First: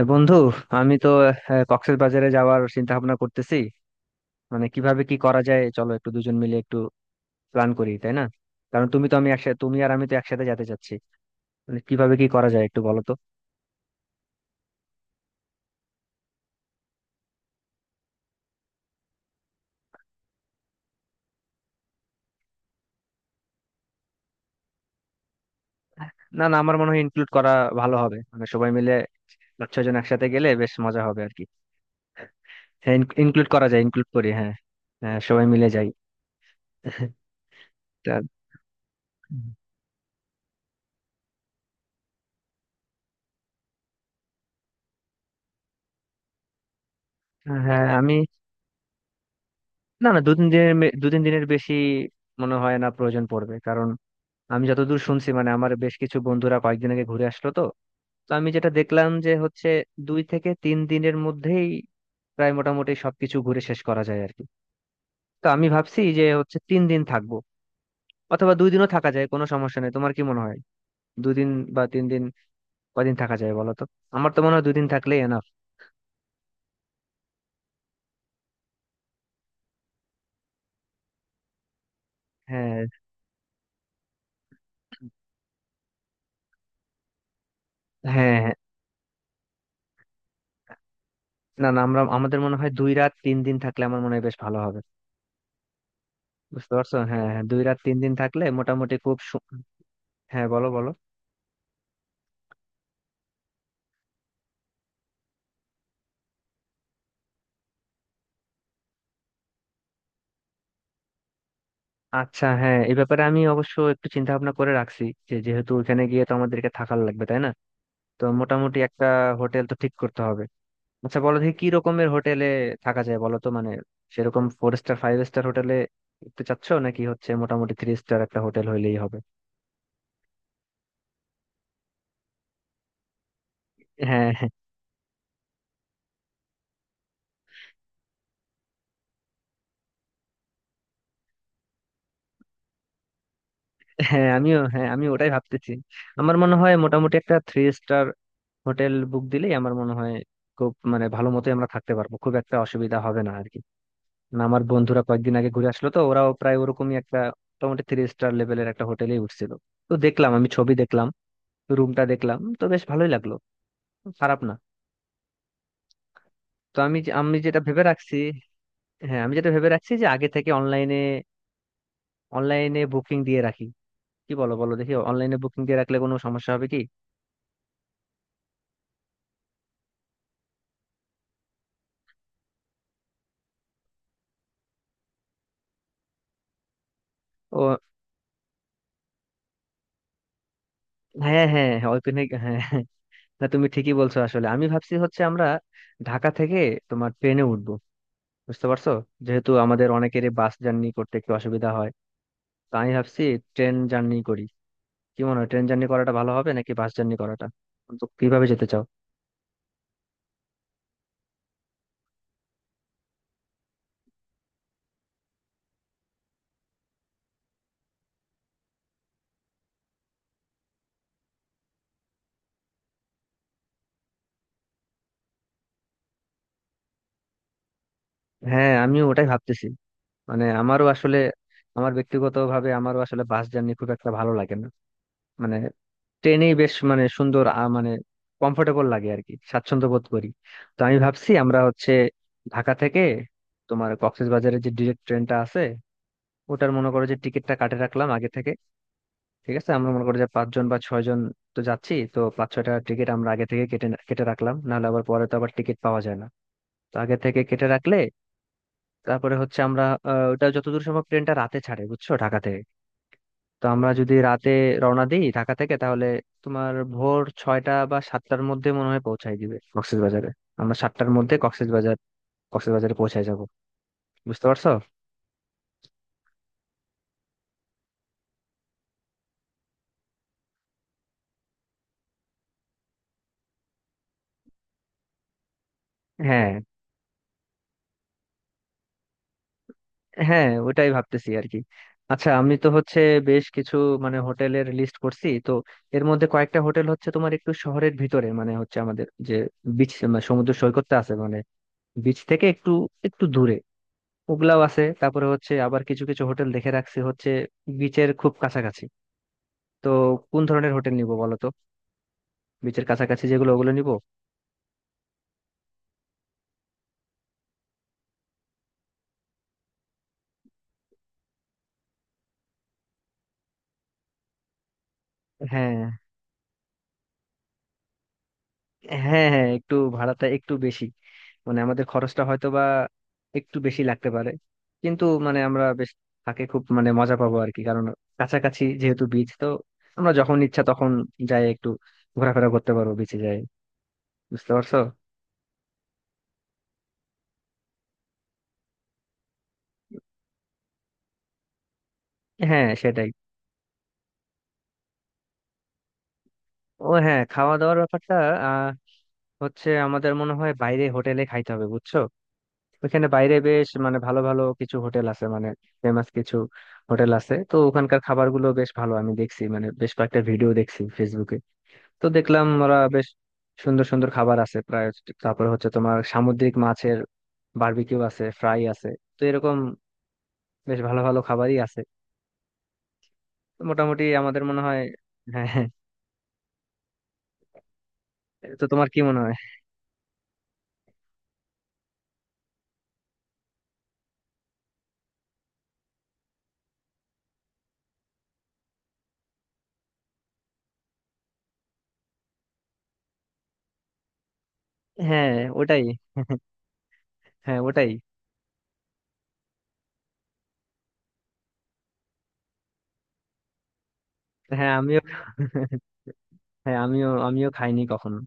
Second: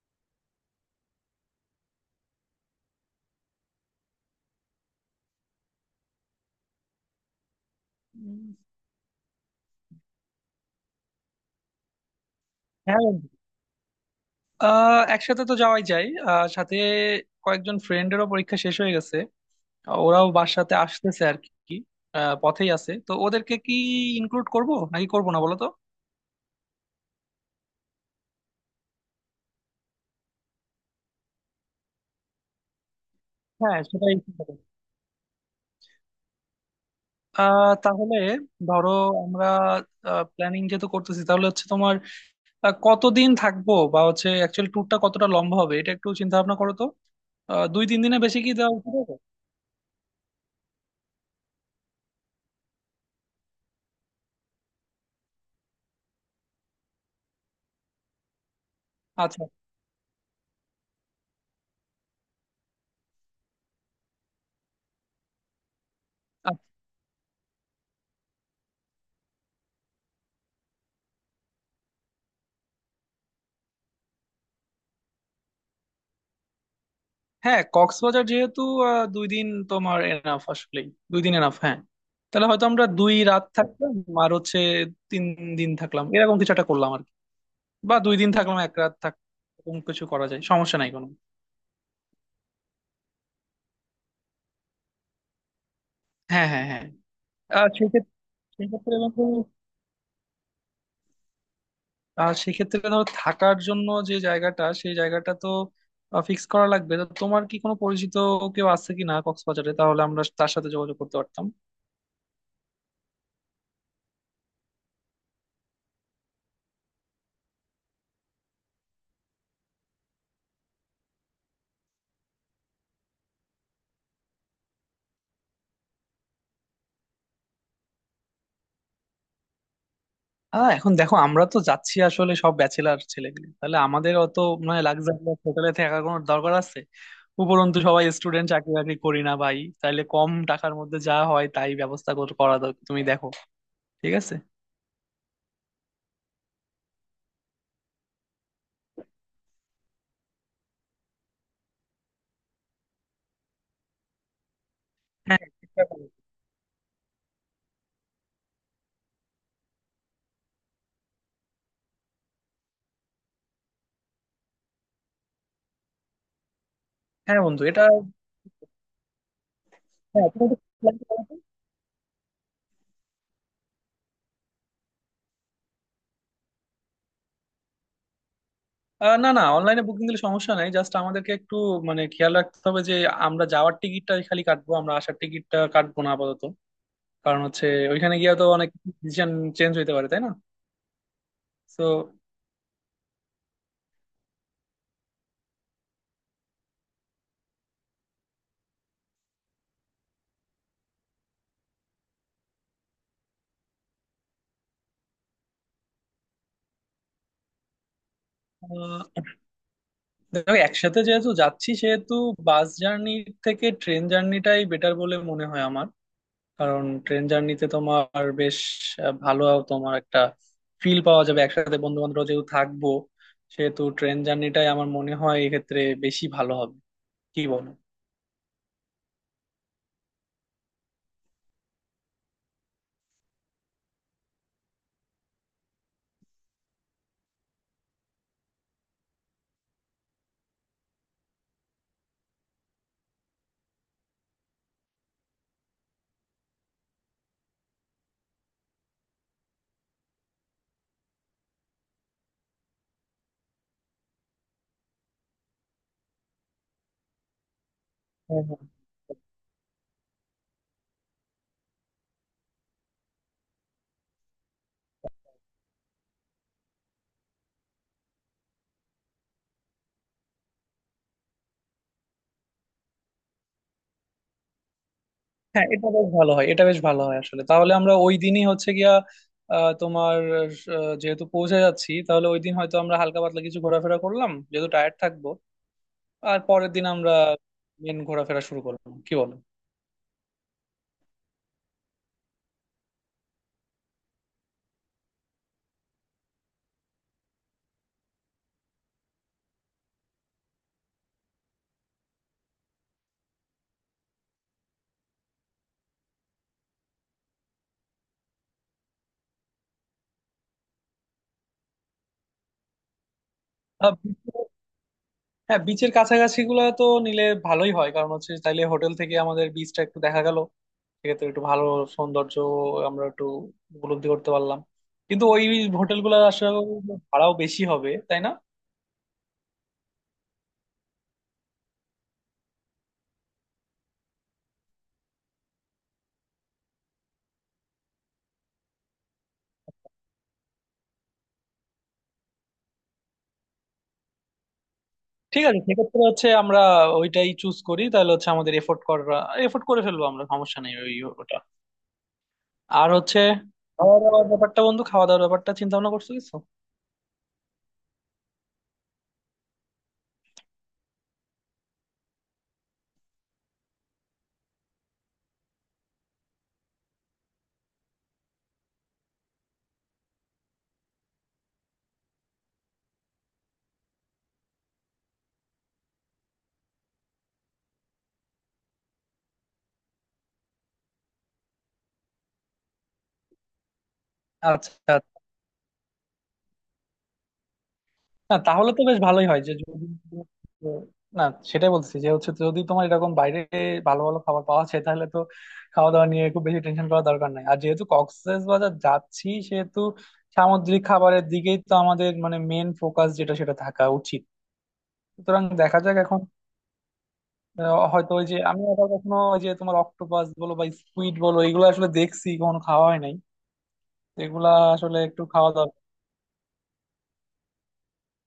এ বন্ধু, আমি তো কক্সবাজারে যাওয়ার চিন্তা ভাবনা করতেছি। মানে কিভাবে কি করা যায়, চলো একটু দুজন মিলে একটু প্ল্যান করি, তাই না? উম, কারণ তুমি তো আমি একসাথে, তুমি আর আমি তো একসাথে যেতে চাচ্ছি। মানে কিভাবে কি করা যায় একটু হ্যাঁ বলো তো। বন্ধু। একসাথে তো যাওয়াই যায়, সাথে কয়েকজন ফ্রেন্ডেরও পরীক্ষা শেষ হয়ে গেছে। ওরাও বাসাতে আসতেছে আর কি, পথেই আছে, তো ওদেরকে কি ইনক্লুড করব নাকি করব না বলো তো। না না, আমার মনে হয় ইনক্লুড করা ভালো হবে। মানে সবাই মিলে 5-6 জন একসাথে গেলে বেশ মজা হবে আর কি। হ্যাঁ, ইনক্লুড করা হ্যাঁ যায়, ইনক্লুড সেটাই করি, ঠিক হ্যাঁ। হবে। হ্যাঁ, সবাই মিলে যাই। তা, তাহলে ধরো আমরা প্ল্যানিং যেহেতু করতেছি তাহলে হচ্ছে তোমার কতদিন থাকবো, বা হচ্ছে অ্যাকচুয়ালি ট্যুরটা কতটা লম্বা হবে এটা একটু চিন্তা ভাবনা করো তো। দুই হ্যাঁ তিন আমি, দিনে বেশি কি দেওয়া উচিত হবে? না না দু তিন দিনের বেশি মনে হয় না প্রয়োজন পড়বে, কারণ আমি যতদূর শুনছি, মানে আমার বেশ কিছু বন্ধুরা কয়েকদিন আগে ঘুরে আসলো তো। তো আমি যেটা দেখলাম যে আচ্ছা, হচ্ছে 2 থেকে 3 দিনের মধ্যেই প্রায় মোটামুটি সবকিছু ঘুরে শেষ করা যায় আর কি। তো আমি ভাবছি যে হচ্ছে 3 দিন থাকবো, অথবা 2 দিনও থাকা যায়, কোনো সমস্যা নেই। তোমার কি মনে হয়, 2 দিন বা 3 দিন, কদিন থাকা যায় বলো তো? আমার তো মনে হয় দুই দিন থাকলেই এনাফ। হ্যাঁ কক্সবাজার যেহেতু দুই দিন তোমার এনাফ আসলেই, দুই দিন এনাফ। হ্যাঁ, তাহলে হয়তো হ্যাঁ আমরা দুই রাত থাকলাম আর হচ্ছে তিন দিন থাকলাম, এরকম কিছু একটা করলাম আর কি। বা দুই দিন হ্যাঁ হ্যাঁ, থাকলাম এক রাত থাক, এরকম কিছু করা যায়, সমস্যা নাই কোনো। না না আমরা, আমাদের মনে হয় 2 রাত 3 দিন থাকলে আমার মনে হয় বেশ ভালো হবে। হ্যাঁ হ্যাঁ বুঝতে হ্যাঁ, পারছো? হ্যাঁ হ্যাঁ, দুই আর রাত তিন দিন সেক্ষেত্রে, থাকলে সেক্ষেত্রে মোটামুটি খুব বন্ধু, হ্যাঁ বলো বলো। সেক্ষেত্রে ধরো থাকার জন্য যে জায়গাটা, সেই জায়গাটা তো ফিক্স করা লাগবে। তো তোমার কি কোনো পরিচিত কেউ আছে কি না কক্সবাজারে? তাহলে আমরা তার সাথে যোগাযোগ করতে পারতাম। আচ্ছা হ্যাঁ, এই ব্যাপারে আমি অবশ্য একটু চিন্তা ভাবনা করে রাখছি, যে যেহেতু ওখানে গিয়ে তো আমাদেরকে থাকার লাগবে, তাই না? তো মোটামুটি একটা হোটেল তো ঠিক করতে হবে। আচ্ছা বলো দেখি কি রকমের হোটেলে থাকা যায় বলো তো। মানে সেরকম four star five star hotel উঠতে চাচ্ছো, নাকি হচ্ছে মোটামুটি থ্রি স্টার একটা হোটেল হইলেই হবে? এখন দেখো, আমরা তো যাচ্ছি আসলে সব ব্যাচেলার ছেলেগুলি, তাহলে আমাদের হ্যাঁ অত মানে লাক্সারি হোটেলে থাকার কোনো দরকার আছে? উপরন্তু সবাই স্টুডেন্ট, চাকরি বাকরি করি না ভাই, তাহলে কম টাকার মধ্যে যা হয় তাই ব্যবস্থা করা দরকার, তুমি দেখো। ঠিক হ্যাঁ আছে, আমিও, হ্যাঁ আমি ওটাই ভাবতেছি। আমার মনে হয় মোটামুটি একটা থ্রি স্টার হোটেল বুক দিলেই আমার মনে হয় খুব মানে ভালো মতোই আমরা থাকতে পারবো, খুব একটা অসুবিধা হবে না আর কি। না আমার বন্ধুরা কয়েকদিন হ্যাঁ আগে ঘুরে এটা আসলো তো, ভালো। ওরাও প্রায় ওরকমই একটা মোটামুটি থ্রি স্টার লেভেলের একটা হোটেলে উঠছিল। তো দেখলাম, আমি ছবি দেখলাম, রুমটা দেখলাম, তো বেশ ভালোই লাগলো, খারাপ না। তো আমি আমি হ্যাঁ যেটা বন্ধু, ভেবে এটা রাখছি, হ্যাঁ আমি যেটা ভেবে রাখছি যে হ্যাঁ, আগে তুমি থেকে একটু অনলাইনে, plan করো তো। অনলাইনে বুকিং দিয়ে রাখি। কি বলো, বলো দেখি অনলাইনে বুকিং দিয়ে রাখলে কোনো সমস্যা হবে কি? না না, অনলাইনে বুকিং দিলে সমস্যা নাই, জাস্ট আমাদেরকে একটু মানে খেয়াল রাখতে হবে যে আমরা যাওয়ার টিকিটটা খালি কাটবো, আমরা আসার টিকিটটা কাটবো না আপাতত, কারণ হচ্ছে ও ওইখানে গিয়ে তো অনেক ডিসিশন চেঞ্জ হইতে পারে, তাই না? হ্যাঁ হ্যাঁ তো হ্যাঁ, ওইখানে, হ্যাঁ হ্যাঁ। না তুমি ঠিকই বলছো, আসলে আমি ভাবছি হচ্ছে আমরা ঢাকা থেকে তোমার ট্রেনে উঠবো। বুঝতে পারছো? যেহেতু আমাদের অনেকেরই বাস জার্নি করতে একটু অসুবিধা হয়, তো আমি ভাবছি ট্রেন জার্নি করি। কি মনে হয়, ট্রেন জার্নি করাটা ভালো হবে নাকি বাস জার্নি করাটা? তো কিভাবে যেতে চাও? দেখো, একসাথে যেহেতু যাচ্ছি সেহেতু বাস জার্নির থেকে ট্রেন জার্নিটাই বেটার বলে মনে হয় আমার। কারণ ট্রেন জার্নিতে তোমার বেশ ভালো তোমার একটা ফিল পাওয়া যাবে, একসাথে বন্ধু বান্ধব যেহেতু থাকবো, সেহেতু ট্রেন জার্নিটাই আমার মনে হয় এক্ষেত্রে বেশি ভালো হবে, কি বলো? হ্যাঁ আমিও ওটাই ভাবতেছি। মানে আমারও আসলে, আমার ব্যক্তিগতভাবে আমারও আসলে বাস জার্নি খুব একটা ভালো লাগে না। মানে ট্রেনেই বেশ মানে সুন্দর মানে কমফোর্টেবল লাগে আর কি, স্বাচ্ছন্দ্য বোধ করি। তো আমি ভাবছি আমরা হচ্ছে ঢাকা থেকে তোমার কক্সবাজারের যে ডিরেক্ট ট্রেনটা আছে ওটার মনে করো যে টিকিটটা কাটে রাখলাম আগে থেকে। ঠিক আছে, আমরা মনে করি যে 5 জন বা 6 জন তো যাচ্ছি, তো 5-6টা টিকিট আমরা আগে থেকে কেটে কেটে রাখলাম, নাহলে আবার পরে তো আবার টিকিট পাওয়া যায় না। তো আগে থেকে কেটে রাখলে, তারপরে হচ্ছে আমরা, ওটা যতদূর সম্ভব ট্রেনটা রাতে ছাড়ে, বুঝছো, ঢাকা থেকে। তো আমরা যদি রাতে রওনা দিই ঢাকা থেকে, তাহলে তোমার ভোর 6টা বা 7টার মধ্যে মনে হয় পৌঁছায় দিবে কক্সবাজারে। আমরা 7টার মধ্যে কক্সবাজার, কক্সবাজারে পৌঁছায় যাব। বুঝতে পারছো? হ্যাঁ হ্যাঁ হ্যাঁ, এটা বেশ ভালো হয়, এটা বেশ ভালো হয় আসলে। তাহলে আমরা ওই দিনই হচ্ছে গিয়া তোমার যেহেতু পৌঁছে যাচ্ছি, তাহলে ওই দিন হয়তো আমরা হালকা পাতলা কিছু ঘোরাফেরা করলাম, যেহেতু টায়ার্ড থাকবো, আর হ্যাঁ পরের দিন আমরা মেন ঘোরাফেরা শুরু করলাম, কি বলো? হ্যাঁ ওটাই ভাবতেছি আর কি। আচ্ছা আমি তো হচ্ছে বেশ কিছু, মানে হোটেলের লিস্ট করছি তো। এর মধ্যে কয়েকটা হোটেল হচ্ছে তোমার একটু শহরের ভিতরে, মানে হচ্ছে আমাদের যে বিচ, সমুদ্র সৈকতটা আছে মানে, বিচ থেকে একটু একটু দূরে, ওগুলাও আছে। তারপরে হচ্ছে আবার কিছু কিছু হোটেল দেখে রাখছি হচ্ছে বিচের খুব কাছাকাছি। তো কোন ধরনের হোটেল নিব বলো তো? বিচের কাছাকাছি যেগুলো ওগুলো নিব। আহ, beach- হ্যাঁ, বিচের কাছাকাছি গুলো তো নিলে ভালোই হয়, কারণ হচ্ছে তাইলে হোটেল থেকে আমাদের বিচটা একটু দেখা গেল। সেক্ষেত্রে একটু ভালো সৌন্দর্য আমরা একটু উপলব্ধি করতে পারলাম। কিন্তু ওই হ্যাঁ হোটেল গুলো আসলে ভাড়াও বেশি হবে, তাই না? হ্যাঁ হ্যাঁ, একটু ভাড়াটা একটু বেশি, মানে আমাদের খরচটা হয়তো বা একটু বেশি লাগতে পারে। কিন্তু মানে আমরা বেশ থাকে খুব মানে মজা পাবো আর কি, কারণ কাছাকাছি যেহেতু বিচ তো আমরা যখন ইচ্ছা তখন যাই, একটু ঘোরাফেরা করতে পারবো, বিচে যাই। বুঝতে পারছো? ঠিক আছে, সেক্ষেত্রে হচ্ছে আমরা ওইটাই চুজ করি। তাহলে হচ্ছে আমাদের এফোর্ট করা, এফোর্ট করে ফেলবো আমরা, সমস্যা নেই, ওই ওটা। হ্যাঁ আর সেটাই। হচ্ছে খাওয়া দাওয়ার ব্যাপারটা বন্ধু, খাওয়া দাওয়ার ব্যাপারটা চিন্তা ভাবনা করছো কিছু? ও হ্যাঁ, খাওয়া দাওয়ার ব্যাপারটা আহ হচ্ছে আমাদের মনে হয় বাইরে হোটেলে খাইতে হবে, বুঝছো। ওইখানে বাইরে বেশ মানে ভালো ভালো কিছু হোটেল আছে, মানে ফেমাস কিছু হোটেল আছে। তো ওখানকার খাবারগুলো বেশ ভালো, আমি দেখছি মানে বেশ কয়েকটা ভিডিও দেখছি ফেসবুকে। তো দেখলাম ওরা বেশ সুন্দর সুন্দর খাবার আছে প্রায়। তারপর হচ্ছে তোমার সামুদ্রিক মাছের বারবিকিউ আছে, ফ্রাই আছে। তো এরকম বেশ ভালো ভালো খাবারই আছে। তো মোটামুটি আমাদের মনে হয়, আচ্ছা, হ্যাঁ হ্যাঁ। না তো তাহলে তো তোমার কি বেশ মনে ভালোই হয়? হয় যে যদি, না সেটাই বলছি যে হচ্ছে যদি তোমার এরকম বাইরে ভালো ভালো খাবার পাওয়া যায়, তাহলে তো খাওয়া দাওয়া নিয়ে খুব বেশি টেনশন করার দরকার নাই। আর যেহেতু কক্সবাজার যাচ্ছি সেহেতু সামুদ্রিক খাবারের দিকেই তো আমাদের মানে মেন ফোকাস যেটা সেটা থাকা উচিত। হ্যাঁ সুতরাং দেখা ওটাই, যাক এখন। হ্যাঁ ওটাই। হয়তো ওই যে আমি আবার কখনো, ওই যে তোমার অক্টোপাস বলো বা স্কুইড বলো, এগুলো আসলে দেখছি কখনো খাওয়া হয় নাই। এগুলা হ্যাঁ আসলে আমিও। একটু খাওয়া দাওয়া, হ্যাঁ আমিও আমিও খাইনি কখনো।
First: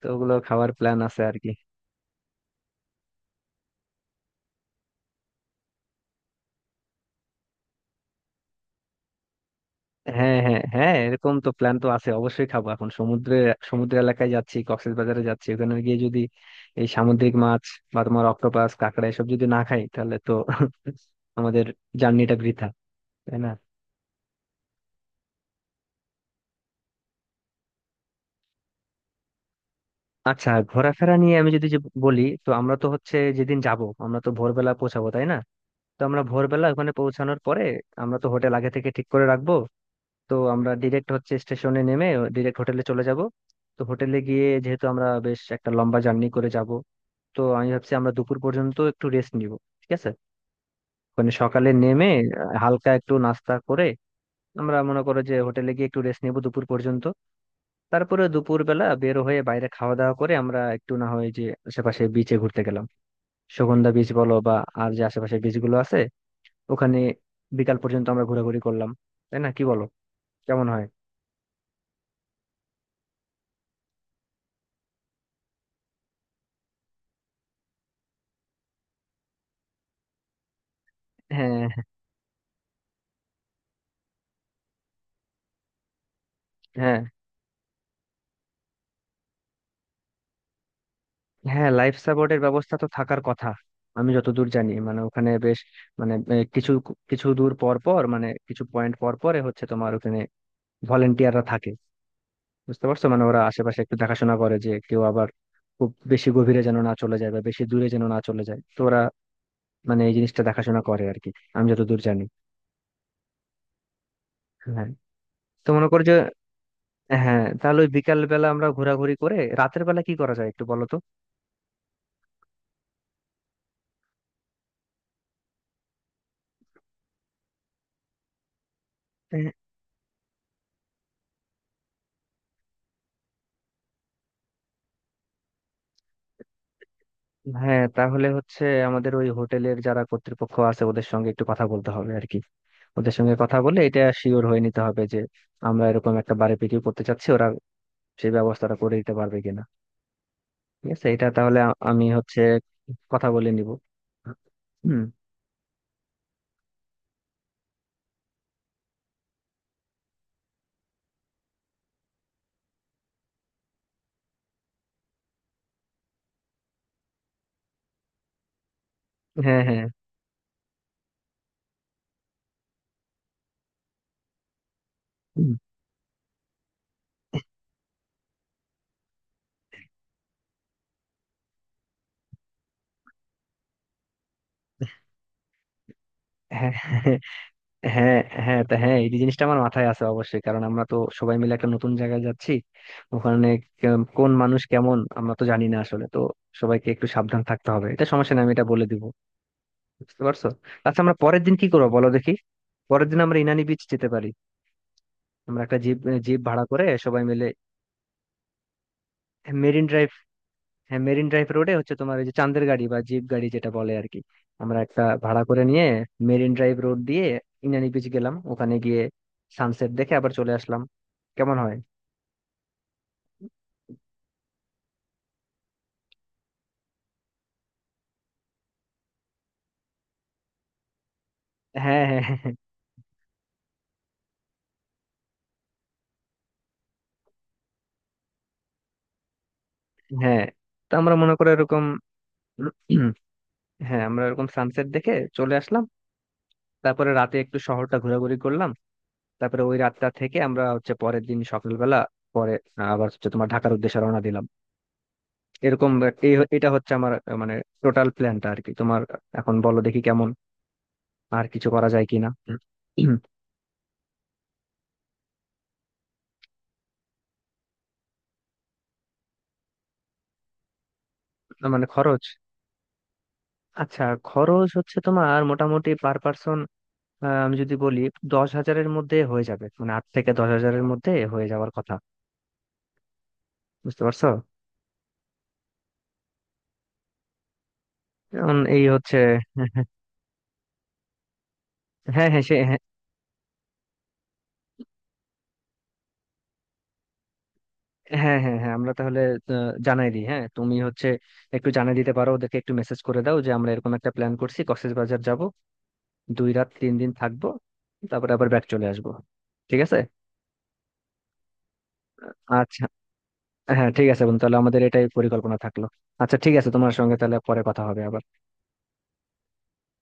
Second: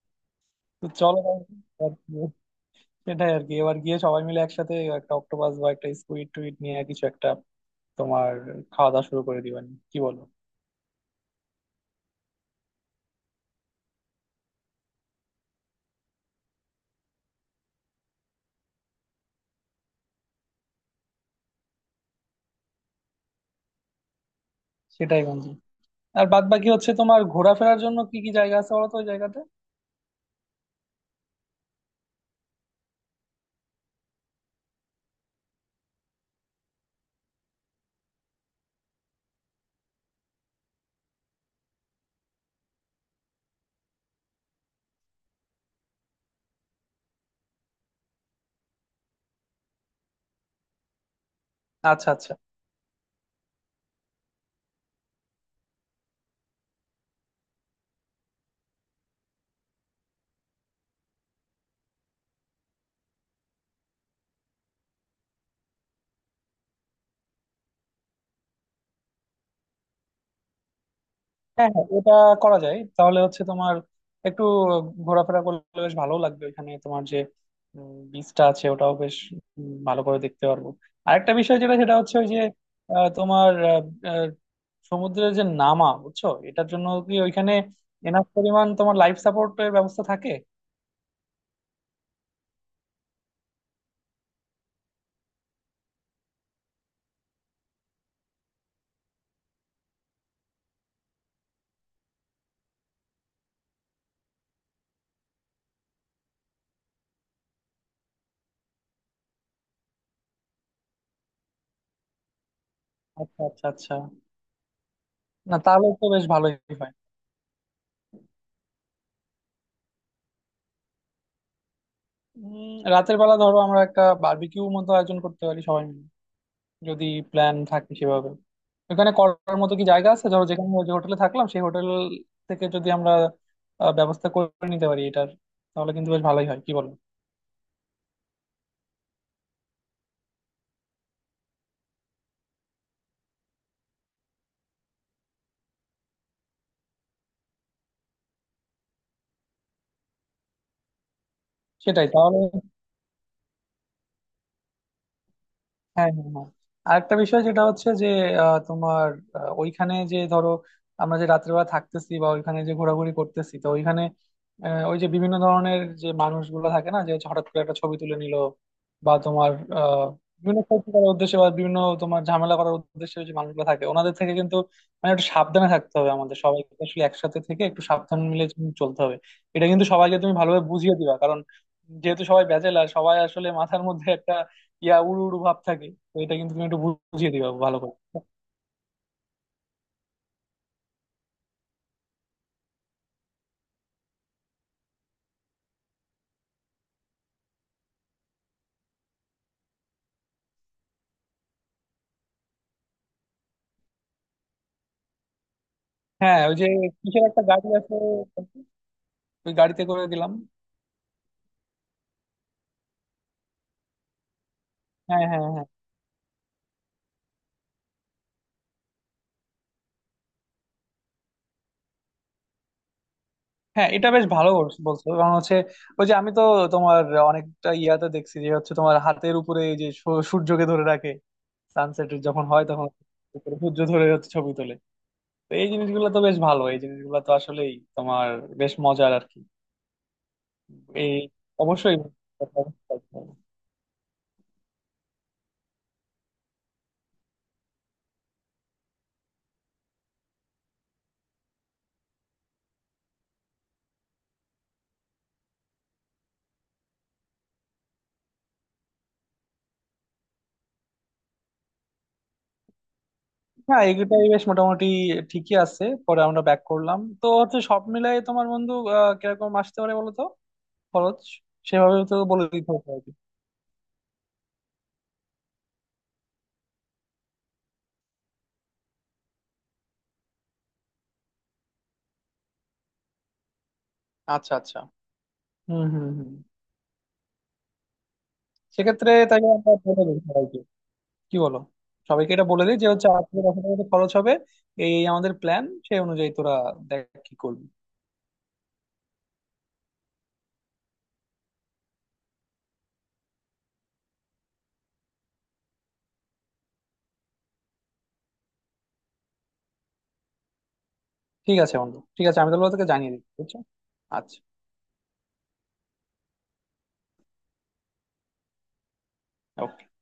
তো ওগুলো খাওয়ার তো প্ল্যান চলো আছে আর কি। সেটাই আর কি, এবার গিয়ে সবাই মিলে একসাথে একটা অক্টোপাস বা একটা স্কুইড টুইট নিয়ে কিছু একটা তোমার খাওয়া দাওয়া শুরু করে দিবানি, কি বলো? হ্যাঁ হ্যাঁ হ্যাঁ, এরকম তো প্ল্যান তো আছে, অবশ্যই খাবো। এখন সমুদ্রে, সমুদ্র এলাকায় যাচ্ছি, কক্সবাজারে যাচ্ছি, ওখানে গিয়ে যদি এই সামুদ্রিক মাছ বা তোমার অক্টোপাস কাঁকড়া এসব যদি না খাই, তাহলে তো আমাদের জার্নিটা বৃথা, তাই না? সেটাই বন্ধু। আর বাদ বাকি হচ্ছে তোমার ঘোরাফেরার জন্য কি কি জায়গা আছে বলো তো ওই জায়গাতে? আচ্ছা, ঘোরাফেরা নিয়ে আমি যদি যে বলি, তো আমরা তো হচ্ছে যেদিন যাব, আমরা তো ভোরবেলা পৌঁছাবো, তাই না? তো আমরা ভোরবেলা ওখানে পৌঁছানোর পরে, আমরা তো হোটেল আগে থেকে ঠিক করে রাখবো, তো আমরা ডিরেক্ট হচ্ছে স্টেশনে নেমে ডিরেক্ট হোটেলে চলে যাব। তো হোটেলে গিয়ে যেহেতু আমরা বেশ একটা লম্বা জার্নি করে যাব, তো আমি ভাবছি আমরা দুপুর পর্যন্ত একটু রেস্ট নিব, ঠিক আছে? মানে সকালে নেমে আচ্ছা আচ্ছা, হালকা একটু নাস্তা করে আমরা মনে করো যে হোটেলে গিয়ে একটু রেস্ট নেব দুপুর পর্যন্ত। তারপরে দুপুরবেলা বের হয়ে বাইরে খাওয়া দাওয়া করে আমরা একটু না হয় যে আশেপাশে বিচে ঘুরতে গেলাম, সুগন্ধা বিচ বলো বা আর যে আশেপাশে বিচ গুলো আছে ওখানে বিকাল পর্যন্ত আমরা ঘোরাঘুরি করলাম, তাই না? কি বলো, কেমন হয়? হ্যাঁ হ্যাঁ ওটা করা যায়। তাহলে হচ্ছে তোমার একটু ঘোরাফেরা করলে বেশ ভালো লাগবে। ওইখানে তোমার যে বিচটা আছে, ওটাও বেশ ভালো করে দেখতে পারবো। আরেকটা বিষয় হ্যাঁ যেটা সেটা হচ্ছে ওই যে, তোমার, আহ, আহ, সমুদ্রের যে নামা বুঝছো, এটার জন্য হ্যাঁ কি ওইখানে এনাফ পরিমাণ তোমার লাইফ সাপোর্টের ব্যবস্থা থাকে? হ্যাঁ। লাইফ সাপোর্টের ব্যবস্থা তো থাকার কথা। আমি যতদূর জানি, মানে ওখানে বেশ মানে কিছু কিছু দূর পর পর, মানে কিছু পয়েন্ট পর পরে হচ্ছে তোমার ওখানে ভলেন্টিয়াররা থাকে। বুঝতে পারছো? মানে ওরা আশেপাশে একটু দেখাশোনা করে যে কেউ আবার খুব বেশি গভীরে যেন না চলে যায়, বা বেশি দূরে যেন না চলে যায়। তো ওরা মানে এই জিনিসটা দেখাশোনা করে আর কি, আমি যতদূর জানি। আচ্ছা আচ্ছা আচ্ছা, হ্যাঁ, না তো তাহলে মনে করো তো যে, বেশ ভালোই হয়। হ্যাঁ, তাহলে ওই বিকাল বেলা আমরা ঘোরাঘুরি করে রাতের বেলা কি করা যায় একটু বলো তো। রাতের বেলা ধরো আমরা একটা বারবিকিউ মতো আয়োজন করতে পারি সবাই মিলে, যদি প্ল্যান থাকে সেভাবে। ওখানে করার মতো কি জায়গা আছে ধরো, যেখানে যে হোটেলে থাকলাম সেই হোটেল থেকে যদি আমরা ব্যবস্থা করে নিতে পারি এটার, তাহলে কিন্তু বেশ ভালোই হয়, কি বলবো? হ্যাঁ তাহলে হচ্ছে আমাদের ওই হোটেলের যারা কর্তৃপক্ষ আছে ওদের সঙ্গে একটু কথা বলতে হবে আর কি। ওদের সঙ্গে কথা বলে এটা শিওর হয়ে নিতে হবে যে আমরা এরকম একটা বার্বিকিউ করতে চাচ্ছি, ওরা সেই ব্যবস্থাটা করে দিতে পারবে কিনা। ঠিক আছে, এটা তাহলে আমি সেটাই তাহলে। হচ্ছে কথা বলে নিব। হুম, হ্যাঁ হ্যাঁ হ্যাঁ, আরেকটা বিষয় যেটা হচ্ছে যে তোমার, ওইখানে যে ধরো আমরা যে রাত্রেবেলা থাকতেছি বা ওইখানে যে ঘোরাঘুরি করতেছি, তো ওইখানে ওই যে বিভিন্ন ধরনের যে মানুষগুলো থাকে না, যে হচ্ছে হঠাৎ করে একটা ছবি তুলে নিল, বা তোমার হ্যাঁ হ্যাঁ, আহ বিভিন্ন ক্ষতি করার উদ্দেশ্যে বা বিভিন্ন তোমার ঝামেলা করার উদ্দেশ্যে যে মানুষগুলো থাকে, ওনাদের থেকে কিন্তু মানে একটু হুম, সাবধানে থাকতে হবে। আমাদের সবাইকে আসলে একসাথে থেকে একটু সাবধান মিলে চলতে হবে। এটা কিন্তু সবাইকে তুমি ভালোভাবে বুঝিয়ে দিবা, কারণ যেহেতু সবাই ব্যাচেলার, সবাই আসলে মাথার মধ্যে ইয়া উড়ু উড়ু ভাব থাকে, তো এটা কিন্তু তুমি হ্যাঁ। একটু বুঝিয়ে দিবা ভালো করে। হ্যাঁ হ্যাঁ তা হ্যাঁ, এই জিনিসটা আমার মাথায় আছে অবশ্যই, কারণ আমরা তো সবাই মিলে একটা নতুন জায়গায় যাচ্ছি। ওখানে কোন মানুষ কেমন আমরা তো জানি না আসলে। তো সবাইকে একটু সাবধান থাকতে হবে, এটা সমস্যা নেই, আমি এটা বলে দিব। বুঝতে পারছো? আচ্ছা আমরা পরের দিন কি করবো বলো দেখি। পরের দিন আমরা ইনানি বিচ যেতে পারি। আমরা একটা জিপ, জিপ হ্যাঁ ওই ভাড়া যে করে সবাই কিসের একটা মিলে গাড়ি আছে, ওই গাড়িতে মেরিন করে ড্রাইভ, দিলাম। হ্যাঁ মেরিন ড্রাইভ রোডে হচ্ছে তোমার ওই যে চান্দের গাড়ি বা জিপ গাড়ি যেটা বলে আর কি, আমরা একটা হ্যাঁ ভাড়া হ্যাঁ করে হ্যাঁ, নিয়ে মেরিন ড্রাইভ রোড দিয়ে ইনানি বিচ গেলাম, ওখানে গিয়ে সানসেট দেখে আবার চলে আসলাম। কেমন হয়? হ্যাঁ এটা বেশ ভালো বলছো, কারণ হচ্ছে ওই যে আমি তো তোমার অনেকটা ইয়াতে দেখছি যে হচ্ছে তোমার হাতের উপরে, এই যে সূর্যকে ধরে রাখে, হ্যাঁ সানসেট হ্যাঁ যখন হ্যাঁ হয় তখন উপরে সূর্য ধরে হচ্ছে ছবি তোলে। তো এই জিনিসগুলো তো বেশ ভালো, এই জিনিসগুলো তো আসলেই তোমার বেশ মজার আর কি। হ্যাঁ। তো আমরা এই মনে করে এরকম অবশ্যই। হ্যাঁ আমরা এরকম সানসেট দেখে চলে আসলাম। তারপরে রাতে একটু শহরটা ঘোরাঘুরি করলাম। তারপরে ওই রাতটা থেকে আমরা হচ্ছে পরের দিন সকালবেলা পরে আবার হচ্ছে তোমার ঢাকার উদ্দেশ্যে রওনা দিলাম। এরকম, এটা হচ্ছে আমার মানে টোটাল প্ল্যানটা আর কি তোমার। এখন বলো দেখি কেমন, আর কিছু করা যায় কিনা। না এগুলোই বেশ মোটামুটি ঠিকই আছে। পরে আমরা ব্যাক করলাম, তো হচ্ছে সব মিলাই তোমার বন্ধু, কিরকম আসতে পারে বলো তো খরচ? না, মানে সেভাবে তো খরচ। বলে দিতে হবে আর কি। আচ্ছা, খরচ হচ্ছে তোমার মোটামুটি পার পার্সন আমি যদি বলি, 10 হাজারের মধ্যে হয়ে যাবে, মানে 8 থেকে 10 হাজারের মধ্যে হয়ে যাওয়ার কথা। বুঝতে পারছো? আচ্ছা আচ্ছা, হুম হুম হুম। এখন এই সেক্ষেত্রে হচ্ছে, তাহলে আমরা বলে দিই সবাইকে, কি বলো? হ্যাঁ সবাইকে হ্যাঁ এটা সে বলে হ্যাঁ, দিই যে হচ্ছে 8 থেকে 10 হাজার মতো খরচ হবে, এই এই আমাদের প্ল্যান, সেই অনুযায়ী তোরা দেখ কি করবি। হ্যাঁ হ্যাঁ হ্যাঁ আমরা তাহলে জানাই দিই। হ্যাঁ তুমি হচ্ছে একটু জানাই দিতে পারো, ওদেরকে একটু মেসেজ করে দাও যে আমরা এরকম একটা প্ল্যান করছি, কক্সবাজার যাব, 2 রাত 3 দিন থাকবো, তারপরে আবার ব্যাক চলে আসবো। ঠিক আছে? ঠিক আছে বন্ধু, ঠিক আছে, আমি তাহলে আচ্ছা, তোকে জানিয়ে দিচ্ছি বুঝছো। হ্যাঁ ঠিক আছে আচ্ছা, বন্ধু, তাহলে আমাদের এটাই পরিকল্পনা থাকলো। আচ্ছা ঠিক আছে, তোমার সঙ্গে তাহলে পরে কথা হবে আবার। okay.